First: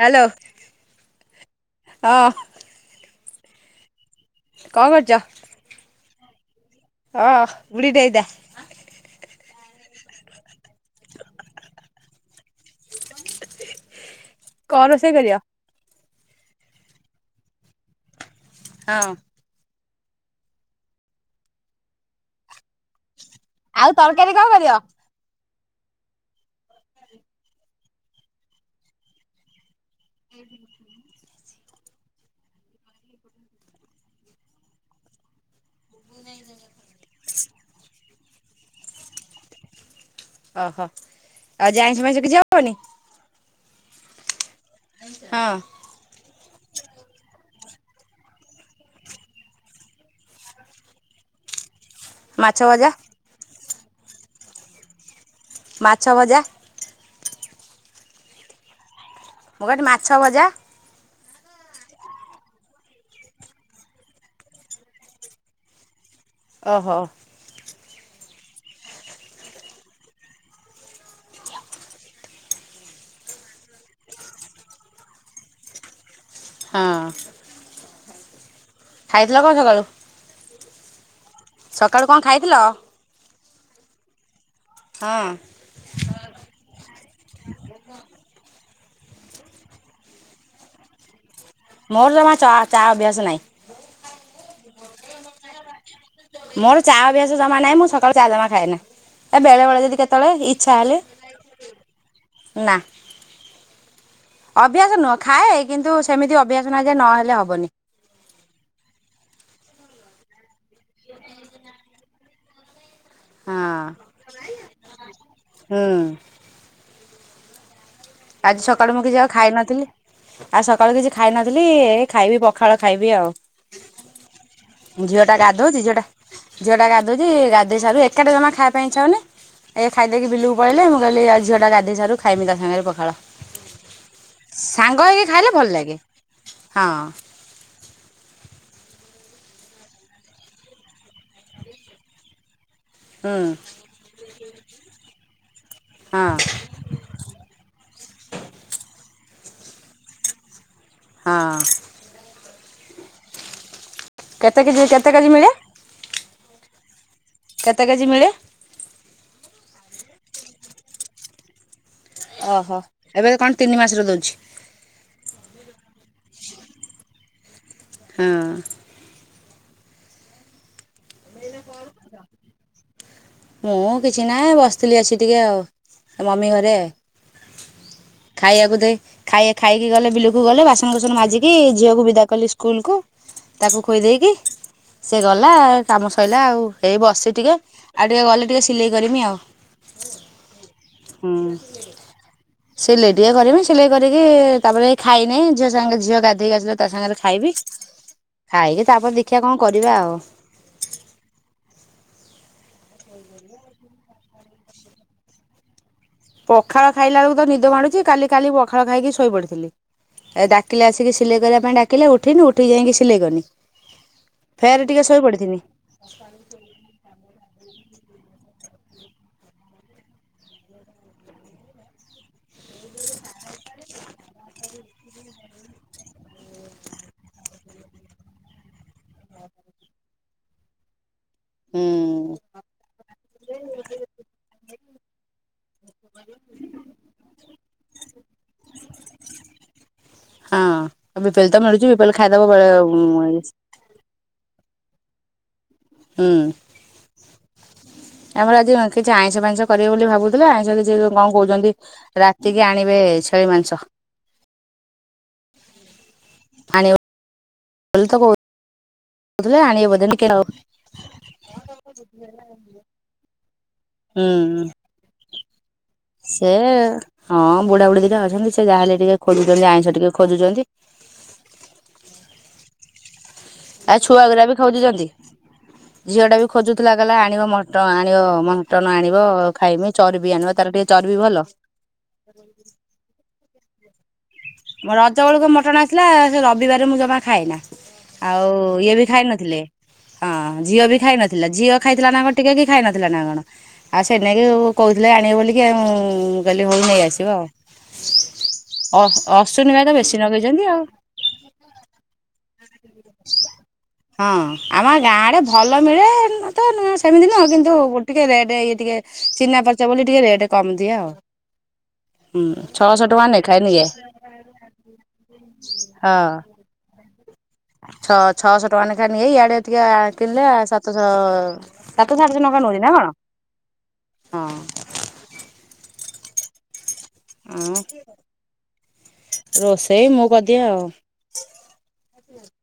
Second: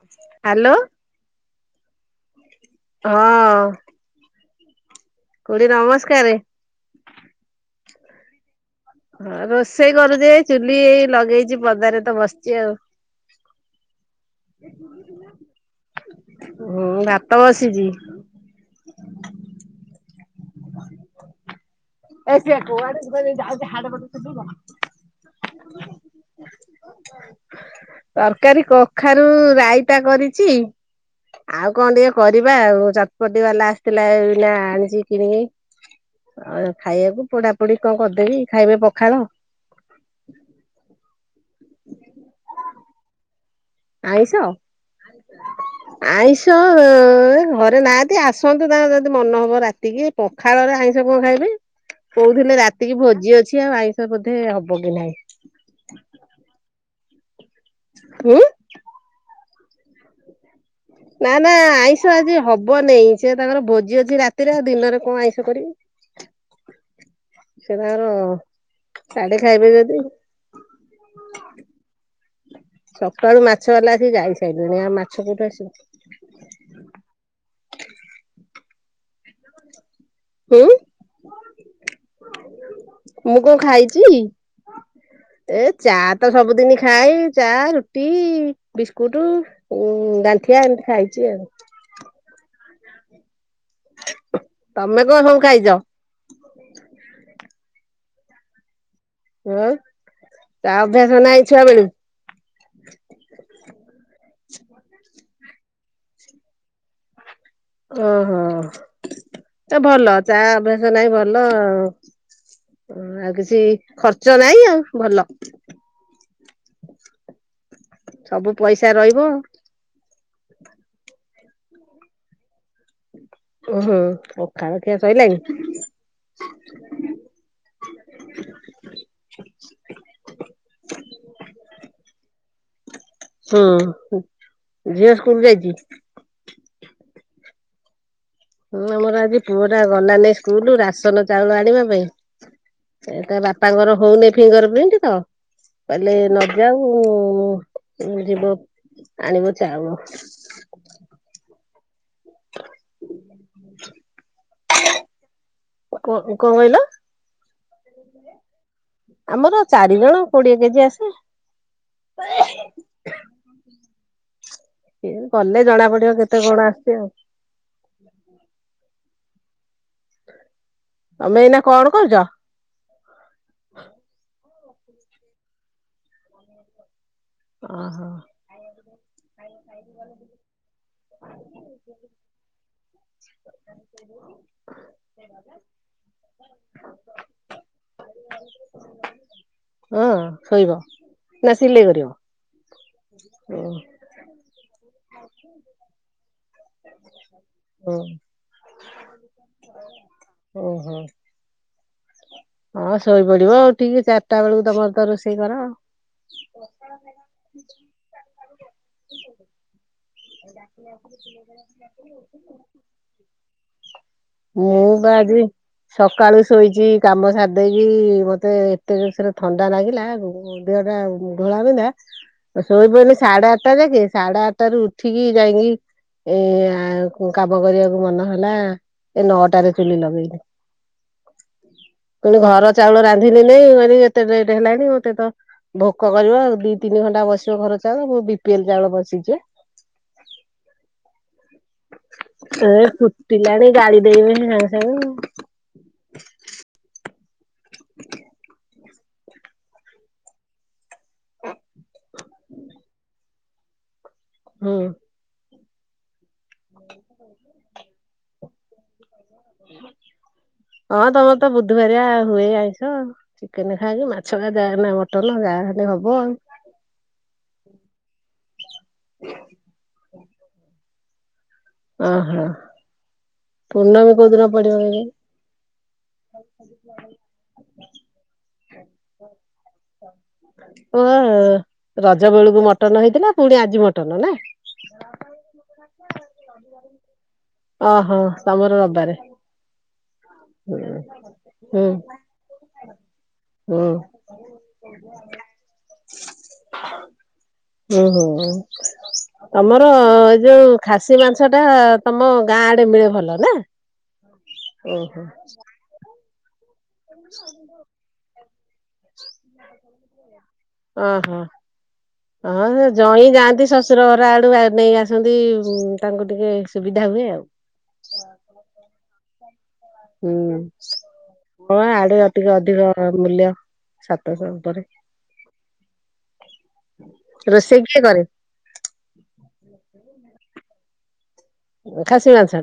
Hello hello ହଁ ହଁ। କଣ କ ଖୁଡ଼ି ନମସ୍କାରେ ହଁ ବୁଢ଼ୀଟେ ହେଇଥା। ହଁ ରୋଷେଇ କରୁଛି ଏଇ ଚୁଲି ଏଇ ଲଗେଇଛି ପଦାରେ ତ ବସିଛି ଆଉ। [unintelligible] କଣ ରୋଷେଇ କରିବ? ହଁ ଭାତ ବସିଛି। ହଁ। [unintelligible] ଆଉ କଣ କରିବ? ତରକାରୀ କଖାରୁ ରାଇ ଟା କରିଚି ଆଉ କଣ ଟିକେ କରିବା ଆଉ ଚଟପଟି ବାଲା ଆସିଥିଲା ଏଇନା ଆନିଚି କିଣିକି। ଆଉ ଖାଇବାକୁ ପୋଡାପୋଡି କଣ କରିଦେବି ଖାଇବେ ପଖାଳ। ଓହୋ ଆଉ ଆଜି ଆଇଁଷ ଫାଇଁସ କିଛି ହବନି? ଆଇଁଷ ହଁ। ଆଇଁଷ ଏ ଘରେ ନା ଆଜି ଆସନ୍ତୁ ତାଙ୍କର ଯଦି ମନ ହବ ରାତିକି ପଖାଳରେ ଆଇଁଷ କଣ ଖାଇବେ ମାଛ କହୁଥିଲେ ଭଜା ରାତି କିି ଭୋଜି ଅଛି ଆଉ ଆଇଁଷ ବୋଧେ ହବ କି ନାହିଁ। ମାଛ ଭଜା ହଁ। ମୁଁ କହିନି ମାଛ ଭଜା ନା ନା ଆଇଁଷ ଆଜି ହବନେଇଁ ସେ ତାଙ୍କର ଭୋଜି ଅଛି ରାତିରେ ଆଉ ଦିନରେ କଣ ଆଇଁଷ କରିବି। ଓହୋ। ସେ ତାଙ୍କର ସାଢ଼େ ଖାଇବେ ଯଦି ସକାଳୁ ମାଛ ବାଲା ଆସିକି ଯାଇ ସାଇଲେନି ଆଉ ମାଛ କୋଉଠୁ ଆସିବ। ହଁ। ଖାଇଥିଲ କଣ ସକାଳୁ? ହୁଁ। ସକାଳୁ କଣ ଖାଇଥିଲ? ମୁଁ କଣ ଖାଇଛି ହଁ ଏ ଚା ତ ସବୁଦିନ ଖାଏ ଚା ରୁଟି ବିସ୍କୁଟ ଗାଣ୍ଠିଆ ଏମିତି ଖାଇଛି ଆଉ। ମୋର ଜମା ଚା ଚା ଅଭ୍ୟାସ ନାହିଁ। ତମେ କଣ ସବୁ ଖାଇଛ? ମୋର ଚା ଅଭ୍ୟାସ ଜମା ନାହିଁ ମୁଁ ସକାଳୁ ଚା ଜମା ଖାଏନା। ଏ ବେଳେ ହଁ ବେଳେ ଯଦି କେତେବେଳେ ଚା ଇଛା ହେଲେ ଅଭ୍ୟାସ ନାହିଁ ଛୁଆ ବେଳୁ ନା ଅଭ୍ୟାସ ନୁହଁ ଖାଏ। କିନ୍ତୁ ସେମିତି ଅଭ୍ୟାସ ନାହିଁ ଯେ ନହେଲେ ହବ ଓହୋ ତ ଭଲ ଚା ଅଭ୍ୟାସ ନାଇଁ ଭଲ। ଓ ଆଉ ହଁ କିଛି ଖର୍ଚ୍ଚ ନାଇଁ ଆଉ ଭଲ। ହୁଁ। ସବୁ ଆଜି ପଇସା ସକାଳୁ ମୁଁ କିଛି ରହିବ। ଆଉ ଖାଇନଥିଲି। ଆଉ ସକାଳୁ କିଛି ଖାଇନଥିଲି ଖାଇବି ପଖାଳ ଖାଇବି ଆଉ। ଓହୋ। ଝିଅ ଟା ଗାଧଉଛି ଝିଅ ଟା ଝିଅ ଟା ଗାଧୋଉଛି ଗାଧେଇ ସାରୁ ଏକାଟା ଜମା ଖାଇବା ପାଇଁ ଇଚ୍ଛା ହଉନି। ଏଇ ଖାଇଦେଇକି ବିଲକୁ ପଳେଇଲେ। ମୁଁ କହିଲି ଝିଅଟା ଗାଧେଇସାରୁ ଖାଇମି ତା ସାଙ୍ଗରେ ପଖ ଖାଳ ହୁଁ ସାଙ୍ଗ ଝିଅ ହେଇକି ସ୍କୁଲ ଖାଇଲେ ଭଲ ଯାଇଛି। ଲାଗେ ହଁ। ହୁଁ ଆମର ଆଜି ପୁଅ ଟା ଗଲା ନାଇଁ ସ୍କୁଲ ରାସନ ଚାଉଳ ଆଣିବା ପାଇଁ। ଏ ହୁଁ ତା ବାପାଙ୍କର ହଉନି ଫିଙ୍ଗର ପ୍ରିଣ୍ଟ ତ। କହିଲେ ହଁ ନଯାଉ ଯିବ। ଆଣିବ ଚାଉଳ। ହଁ। [inaudible] କେତେ କେଜି କେତେ କେଜି ମିଳେ? କ-କଅଁ କଇଲ? କେତେ କେଜି ମିଳେ? ଆମର ଚାରି ଜଣ କୋଡିଏ କେଜି ଆସେ। ଓହୋ ଏବେ କଣ ତିନି ମାସରେ ଦଉଛି? [unintelligible] ଗଲେ ଜଣା ପଡିବ କେତେ କଣ ଆସଛି ଆଉ। ହଁ ତମେ ଏଇନା କଣ କରୁଚ? ମୁଁ କିଛି ନାଇଁ ବସ୍ ଥିଲି ଆସି ଟିକେ ଆଉ ମମି ଘରେ। ଓ। ଖାଇବାକୁ ଦେ ଖାଇ-ଖାଇକି ଗଲେ ବିଲୁକୁ ଗଲେ ବାସନକୁସନ ମାଜିକି ଝିଅକୁ ବିଦା କଲି ସ୍କୁ କୁଲ୍ କୁ ତାକୁ ଖୋଇ ଦେଇକି ସିଏ ଗଲା। କାମ ସଇଲା ଆଉ ହେଇ ବସି ଟିକେ ଆଉ ଟିକେ ଗଲେ ସିଲେଇ କରିମି ଆଉ। ହଁ ଶୋଇବ ହୁଁ ନା ସିଲେଇ କରିବ? ସିଲେଇ ଟିକେ କରମି ସିଲେଇ ଓ କରିକି ଏ ତାପରେ ଖାଇନେଇଁ ଝିଅ ସାଙ୍ଗେ ଝିଅ ଗା ଧେଇକି ଆସିଲେ ତା ସାଙ୍ଗରେ ଖାଇବି ଓ ଖାଇକି ତାପରେ ଦେଖିଆ କଣ କରିବା ଆଉ? ଓହୋ। ଓ ଶୋଇପଡିବ ଉଠିକି ଚାରଟା ବେଳକୁ ତମର ତ ରୋଷେଇ କର ଆଉ। ପଖାଳ ଖାଇଲା ବେଳକୁ ତ ନିଦ ମାଡୁଚି କାଲି କାଲି ପଖାଳ ଖାଇକି ଶୋଇ ପଡିଥିଲି। ଏ ଡାକିଲେ ଆସିକି ସିଲେଇ କରିବା ପାଇଁ ଡାକିଲେ ଉଠିନୁ ଉଇଁକି ଯାଇକିଁ ସିଲେଇ କନି। ମୁଁ ଫେର ଟିକେ ପା ଶୋଇ ଆଜି ପଡିଥିନି ସକାଳୁ ଶୋଇଚି କାମ ସାରଦେଇକି ମତେ ଏତେ ଜୋରସରେ ଥଣ୍ଡା ନାଗିଲା ଦେହଟା ଘୋଳା ବିିନ୍ଧା। ମୁଁ ଶୋଇପଇନି ସାଡେ ଆଟା ଯାକେ ସାଡେ ଆଟ ଟାରୁ ଉଠିକି ଯାଇକିଁ। ଏଇଆଁ କୁ କାମ କରିବାକୁ ମନହେଲା। ଏ ନଅଟାରେ ଚୁଲି ଲଗେଇନି। ହୁଁ। ପୁଣି ଘର ଚାଉଳ ରାନ୍ଧିନି ନେଇଁ ମୁଁ କଇନି ଏତେ ଲେଟ ହେଲାଣି ମତେ ତ ଭୋକ କରିବ ଦି ତିନି ଘଣ୍ଟା ବସିବ ଘର ଚାଉଳ ମୁ ବି ପି ଏଲ ଚାଉଳ ବସିଚି ଆ। ହଁ ଆଉ ବିପିଏଲ ତ ମିଳୁଛି ବିପିଏଲ ଖାଇଦବ ବେଳେ ଏ ହୁଁ ଫୁଟିଲାଣି ଗାଳି ଦେଇବେ ହଁ। ହୁଁ। ହୁଁ। ଆମର ଆଜି ଉଁ କିଛି ଆଇଁଷ ଫାଇଁଷ କରିବେ ବୋଲି ଭାବୁଥିଲେ ଆଇଁଷ କିଛି କଣ କଉଚନ୍ତି ରାତିକି ଆଣିବେ। ଏ ଛେଳି ମାଂସ। ହୁଁ। ଆନିବ ବୋଲ ତ କଉ ଆଉ ହଁ ତମର ତ ବୁଧୁବାରିଆ ହୁଏ ଆଉଁଷ ଚିକେନ ଖାଇବ। ମାଛ ଆ ହୁଁ ଯାଏନା ମଟନ ଯା ସେ ହଁ ବୁଢା ବୁଢି ଦି ଟା ଅଛନ୍ତି ସେ ଯାହାହେଲେ ଟିକେ ଖୋଳୁଚନ୍ତି ଆଇଁଷ ଟିକେ ଖୋଜୁଚନ୍ତି। ଓହଁ ପୂର୍ଣ୍ଣମୀ କୋଉଦିନ ପଡିିବ କଇଲ? ଝିଅ ଟା ବି ଖୋଜୁଥୁଲା କଇଲା ଆଣିବ ମଟ ଆଣିବ ମ ଟନ ଆଣିବ ଖାଇମି ଚରବି ଆଣିବ ତାର ଟିକେ ଚର୍ବି ଭଲ [unintelligible] ରଜ ବେଳୁକୁ ମଟନ ହେଇଥିଲା ପୁଣି ଆଜି ମଟନ ନା। ମୋ ରଜ ବେଳକୁ ମଟନ ଆସିଲା ସେ ରବିବାରେ ମୁଁ ଜମା ଖାଏନା। ଓହୋ ଆଉ ତମର ଇଏ ବି ରବିବାରେ। ଖାଇ ନଥିଲେ। ହଁ ହୁଁ ଝିଅ ବି ଖାଇ ନଥିଲା ଝିଅ ହୁଁ ଖାଇଥିଲା ନା କଣ ଟିକେ କି ଖାଇ ନଥିଲା ନା କଣ ହୁଁ ଆଉ ସେ ନେଇକି କଉ ଥିଲେ ଆଣିବ ବୋଲିକି ଆଉଁ ମୁଁ କଇଲି ହଉ ନେଇ ଆସିବ। ଉଁ ହୁଁ ଅ ଅଶ୍ୱିନୀ ଭାଇ ତମର ତ ବେଶୀ ଏଇ ନଗେଇଛନ୍ତି ଯୋଉ ଆଉ। ଖାସି ମାଂସ ଟା ତମ ଗାଁ ଆଡେ ମିଳେ ଭଲ ନା ହଁ ଆମ ଗାଁ ଓହୋ। ଆଡେ ଭଲ ମିଳେ ତ ନୁଅଁ ସେମିତିି ନୁଅଁ କିନ୍ତୁ ଟିକେ ରେଟ୍ ଇଏ ଟିକେ ଚିହ୍ନା ପରିଚୟ ବୋଲି ଟିକେ ରେଟ୍। କମ ଦିଏ ଆଉ ଓହୋ। ହୁଁ ହଁ ସେ ଛଅଶହ ଟଙ୍କା ଜଇଁ ନେଖାଏ ଯାଆନ୍ତି ନିଏ। ଶ୍ୱଶୁର ଘର ଆଡୁ ନେଇ ଆସନ୍ତି ତାଙ୍କୁ ହଁ ଟିକେ ସୁବିଧା ହୁଏ ଆଉ। ଛଅ ଛଅଶହ ଟଙ୍କା ଲେଖା ଏଇ ଇଆଡେ ଏତିିକେ କିଣିଲେ ହୁଁ। ସାତଶହ ସାତହ ହଁ ଆଡେ ସାାତଶହ ଆଠାସ ଟିକେ ଟଙ୍କା ଅଧିକ ନିଏ। ମୂଲ୍ୟ ସାତଶହ ଉପରେ। ହଁ ରୋଷେଇ କିଏ କରେ ରୋଷେଇ ମୁଁ କରିଦିଏ ଆଉ। ଖାସି ମାଂସ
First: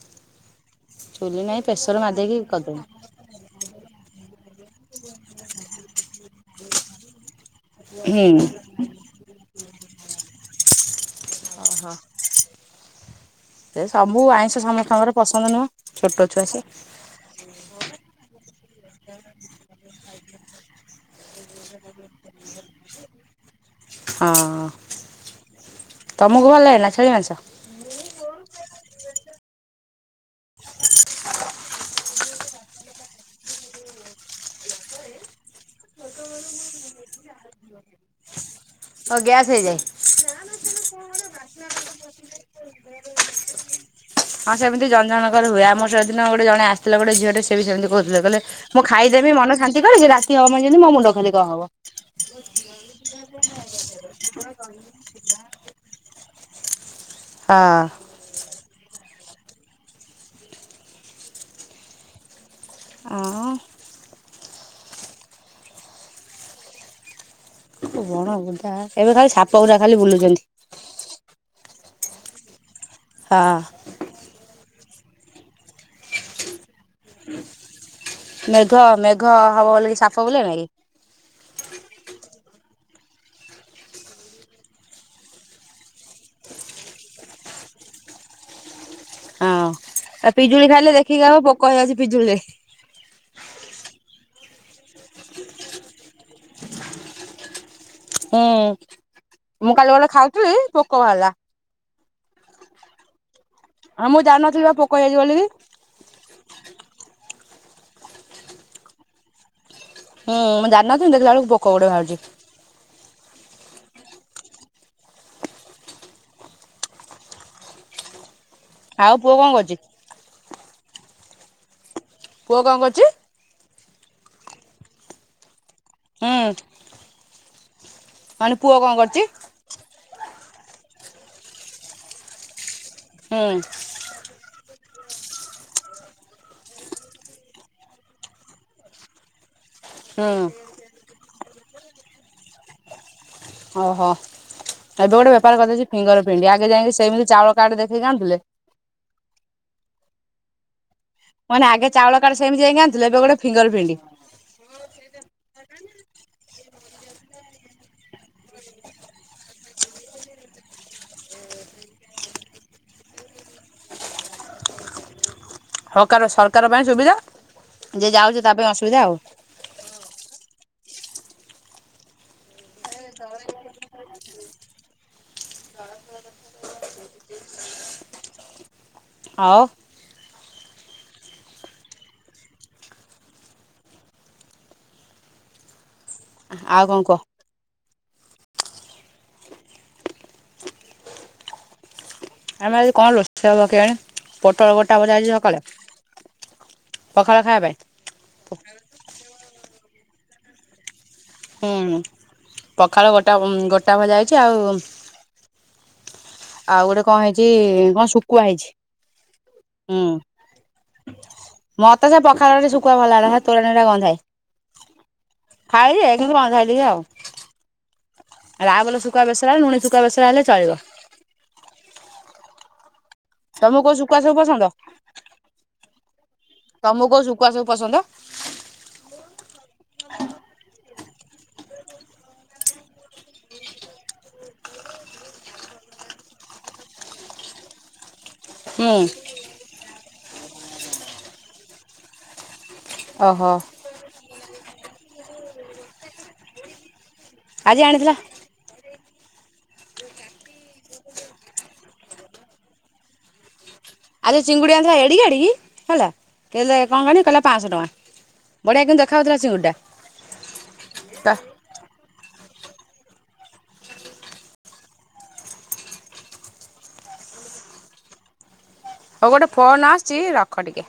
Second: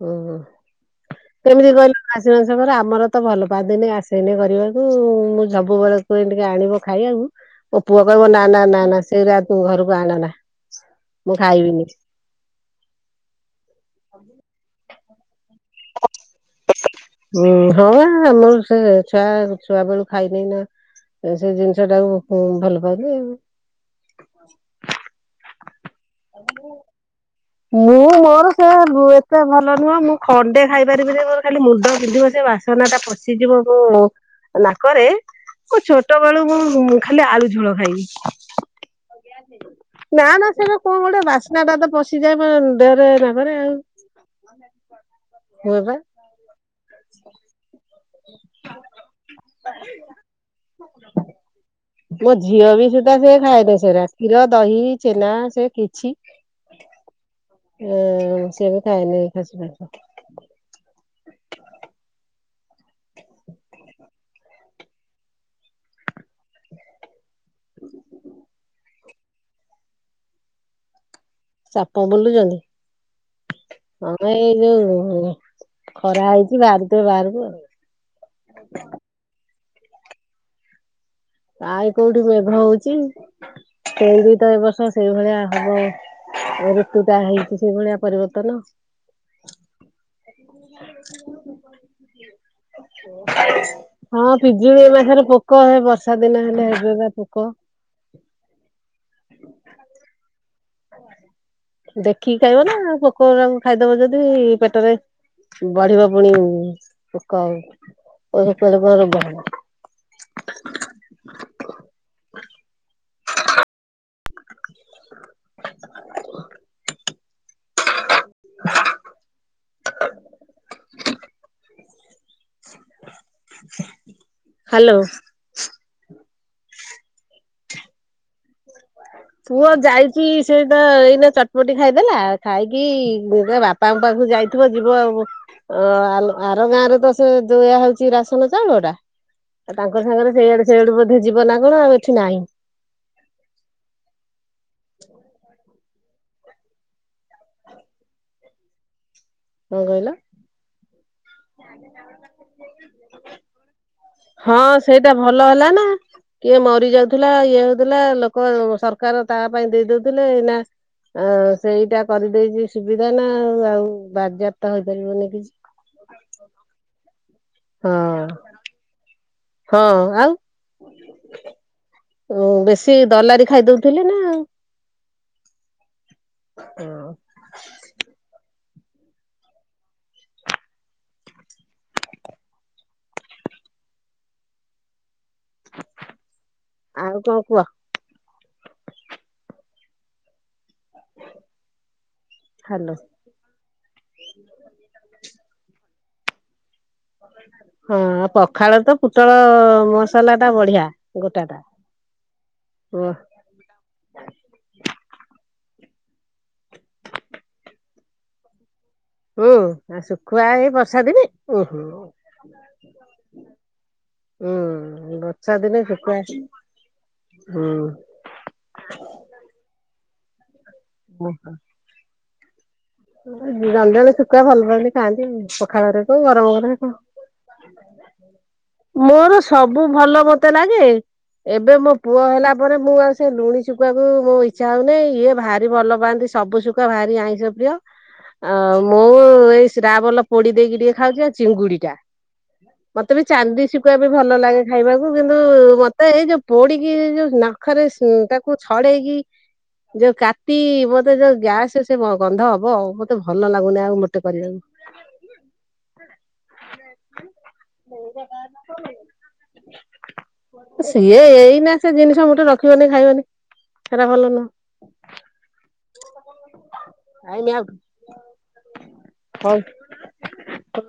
ଟା ଚ [inaudible] କେମିତି କହିଲ ଖାଶୀ ମାଂସ କର ଆମର ତ ଭଲ ପାଆନ୍ତି ଆସେନି କରିବାକୁ ମୁଁ ସବୁ ବେଳେ। କୁ ଟିକେ ଆଣିବ ଖାଇବାକୁ ମୋ ପୁଅ କହିବ ହୁଁ ନା ନା ନା ନା ସେଇା ତୁ ଘରକୁ ଆଣନା। ମୁଁ ଖାଇବିନି ସେ ସବୁ ଆଇଁଷ ସମସ୍ତଙ୍କର ପସନ୍ଦ ନୁହଁ। ଛୋଟ ଛୁଆ ସେ ହଁ ଆମର ସେ ଛୁଆ ଛୁଆ ବେଳୁ ଖାଇନି ନା ସେ ଜିନିଷ ଟାକୁ ଭଲ ପାନ୍ତି। ହଁ। ତମକୁ ଭଲ ଲାଗେ ନା ଛେଳି ମାଂସ। ମୁଁ ମୋର ସେ, ଏତେ ଭଲ ନୁହଁ ମୁଁ ଖଣ୍ଡେ ଖାଇପାରିବିିନି ମୋର ଖାଲି ମୁଣ୍ଡ ବିନ୍ଧି ବ ଯେ ବାସନା ଟା ପଶିଯିବ ମୁଁ। ନାକରେ ମୁ ଛୋଟ ବେଳୁ ମୁଁ ଖାଲି ଆଳୁ ଝୋଳ ଖାଇବି। ଓ ଗ୍ୟାସ୍ ହେଇଯାଏ। ନା ନା ସେଟା କଣ ଗୋଟେ ବାସ୍ନାଟା ତ ପ ଦେହରେ ନାକରେ ଆଉ। ହଁ ସେମତି ଜନକର ହଏ ହୁଏ ଆୋ ବା ସେଦିନ ଗୋଟେ ଜଣ ଆସିଥିଲା ଗୋଟେ ଝିଅ ଟେ ସେ ବି ସେମିତି କହୁଥିଲେ। କଲେ ମୁଁ ଖାଇଦେବି ମନ ଶାନ୍ତି କରେ ସେ ରାତି ହବ ମାନେ ଯେମିତି ମୁଣ୍ଡ ଖାଲି କଣ ହବ। ମୋ ଝିଅ ବି ସୁଦ୍ଧା ସେ ଖାଏନି ସେରା କ୍ଷୀର ଦହି ଛେନା ସେ କିଛି। ଆ ହଁ ସେମିତି। ନାଇଁ ନାଇ ଖସ ଖସ। ଆ ବଣ ବୁଧା ଏବେ ଖାଲି ସାପ ଗୁଡା ଖାଲି ବୁଲୁଛନ୍ତି। ସାପ ବୁଲୁଛନ୍ତି ହଁ ହଁ ଏଇ ଯୋଉ। ହ ଖରା ହେଇଛି ବାହାର। ମେଘ ମେଘ ହବ ବୋଲିକି ସାପ ବୁଲେନକି। କାଇଁ କୋଉଠି ମେଘ ହଉଛି ସେଇ ଦୁଇ ଚାରି ବର୍ଷ ସେଇଭଳିଆ ହବ। ଏ ଋତୁ ଟା ହେଇଛି ସେଇ ଭଳିଆ ପରିବର୍ତ୍ତନ। ହଁ ଆ ପିଜୁଳି ଖାଇଲେ ଦେଖିକି ଖାଇବ ପୋକ ହେଇଯାଉଛି ପିଜୁଳିରେ। ହଁ ପିଜୁଳି ଏ ମାସରେ ପୋକ ହେ ବର୍ଷା ଦିନ ହେଲେ ହେବେ ବା ପୋକ। ହୁଁ ମୁଁ କାଲି ଗଲେ ଖାଉଥିଲି ଭୋକ ବାହାରିଲା ଦେଖିକି ଖାଇବ ନା ପୋକଙ୍କୁ ଖାଇଦବ ହଁ ମୁଁ ଯଦି ଜାଣିନଥିଲି ବା ପୋକ ପେଟରେ ହେଇଯାଇଛି ବୋଲିକି। ବଢିବ ପୁଣି ପୋକ ବ ହୁଁ ମୁଁ ଜାଣିନଥିଲି ଦେଖିଲା ବେଳକୁ ପୋକ ଗୋଟେ ବାହାରୁଛି। [inaudible] ଆଉ ପୁଅ କଣ କରହୁଛି [inaudible] ପୁହ କଣ କରୁଛି ହ୍ୟାଲୋ ହଁଠ ମାନେ ପୁଅ କଣ କରୁଛି ସେଇଟ ଏଇନା ଚଟମଟି ଖାଇଦେଲା ଖାଇକି ହୁଁ ବାପାଙ୍କ ପାଖକୁ ଯାଇ ିବ ଯିବ ଆଉ ଆର ଗାଁ ରେ ତ ସେ ଯୋଉୟ ହଉଛି ରାସନ ଚାଉଳଟା ଆଉ ତାଙ୍କ ସାଙ୍ଗରେ ହୁଁ ସେଇଆଡ ସେଇଆଡୁ ବଧେ ଯିବ ନା କଣ ଆଉ ଏଠି ନାହିଁ ଓହୋ ଏବେ ଗୋଟେ ବେପାର କରିଦେଇଛି ଫିଙ୍ଗର ଫିଣ୍ଡି ଆଗେ ଯାଇକି ସେମିତି ଚାଉଳ କାଡେ ଦେଖିକି ଆଣୁଥିଲେ କଣ କହିଲ ମାନେ ଆଗେ ଚାଉଳ କଡ ସେମିତି ଯାଇି ଆଣିୁ ଏବେ ଗୋଟେ ଫଙ୍ଗ ଫିଣ୍ଡି ହଁ ସେଇଟା ଭଲ ହେଲା ନା କିଏ ମ ଡି ଯାଉଥିଲା ଇଏ ହଉଥିଲା ଲୋକ ସରକାର ତା ପାଇଁ ଦେଇ ଦଉଥିଲେ ନା ଆ ସେଇଟା କରିଦେଇଛି ସୁବିଧାନା ଆଉ ଆଉ ବାରଯ୍ୟାପ୍ତ ହେଇପାରିବନି କିଛି। ହକାର ସରକାର ପାଇଁ ସୁବିଧା ହଁ ଯିଏ ଯାଉଛି ତା ପାଇଁ ଅସୁବିଧା ଆଉ। ହଁ ଆଉ। ଉଁ ବେଶୀ ଦଲାରି ଖାଇଦଉଥିଲେ ନା। ହଁ ଆଉ ଆଉ କଣ କୁହ। ଆମେ ଆଜି ହାଲୋ। କଣ ରୋଷେଇ କିଆଣି ପୋଟଳ ଗୋଟା ଭଜା ହେଇଚି ସକାଳେ। ପଖାଳ ଖାଇବା ପାଇଁ ହଁ ପଖାଳ ତ ପୁଟଳ ମସଲାଟା ବଢିଆ। ଗୋଟା ଟା। ହୁଁ ପଖାଳ ଓ ଗୋଟା ଗୋଟା ଭଜା ହେଇଛି ଆଉ ଆଉ ଗୋଟେ କଣ ହେଇଛି କଣ ଶୁଖୁଆ ହେଇଛି। ଆଉ ହୁଁ ଶୁଖୁଆ ଏଇ ବର୍ଷା ଦିନେ ଉହୁଁ। ମତେ ସେ ପଖାଳ ବଳି ଶୁଖୁଆ ଭଲ ହେଲା ତୋରଣି ଗୁରା ଗନ୍ଧାଏ। ହୁଁ ବଛା ଦିନେ ଶୁଖୁଆ [unintelligible] ଗନ୍ଧାଏ ଟିକିଏ ଆଉ ହୁଁ। ରାଆବଲ ଶୁଖାଆ ବେସରା ହେଲେ ଲୁଣି ଶୁଖାଆ ବେସରା ହେଲେ ଚଳିବ। ଓହୋ। ତମକୁ ଜଣେ କୋଉ ଜଣେ ସବୁ ଶୁଖୁଆ ପସନ୍ଦ ଭଲ ପାଆନ୍ତି ଖାଆନ୍ତି ପଖାଳରେ କଣ ଗରମରେ କଣ। ତମକୁ କୋଉ ଶୁଖୁଆ ସବୁ ପସନ୍ଦ ମୋର ସବୁ ଭଲ ମତେ ଲାଗେ। ଏବେ ମୋ ପୁଅ ହେଲା ପରେ ମୁଁ ଆଉ ସେ ଲୁଣି ଶୁଖୁଆକୁ ମୋ ଇଚ୍ଛା ହଉନି ଇଏ ଭାରି ଭଲ ପା ନ୍ତି ସବୁ ଶୁକଆ ଭାରି ଆଇଁଷ ପ୍ରିୟ। ଅ ହୁଁ ମୁଁ ଏଇ ଶ୍ରାବଲ ପୋଡି ଦେଇକି ଟିକେ ଖାଉଛି ଆଉ ଚିଙ୍ଗୁଡିଟା। ମତେ ବି ଓହୋ ଚାନ୍ଦି ଶୁଖୁଆ ବି ଭଲ ଲାଗେ ଖାଇବାକୁ କିନ୍ତୁ ମତେ ଏଇ ଯୋଉ ପୋଡିକି ଯୋଉ ଆଜି ନାଖରେ ଉଁ ଆଣିଥିଲା ତାକୁ ଛଡ଼େଇକି ଯୋଉ କାତି ମତେ ଯୋଉ ଗ୍ୟାସ ସେ ଗନ୍ଧ ହବ ମତେ ଭଲ ଲାଗୁନି ଆଉ। ମୋଟେ ଆରେ କରିବାକୁ। ଚିଙ୍ଗୁଡି ଆଣିଥିଲା ଏଡିକି ଏଡିକି ହେଲା। କିଲେ କଣ କହନି କିହିଲା ପାଞ୍ଚଶହ ଟଙ୍କା ବଢିଆ କିନ୍ତୁ ଦେଖାଯାଉ ଥିଲା ଚିଙ୍ଗୁଡ଼ିଟା। ସିଏ ଏଇନା ସେ ଜିନିଷ ଗୋଟେ ରଖ ରଖିବନି ଖାଇବନି ସେରା ଭଲ ନୁହଁ। Time out. ହଉ ଗୋଟେ ଫୋନ ଆସିଛି ରଖ ଟିକେ।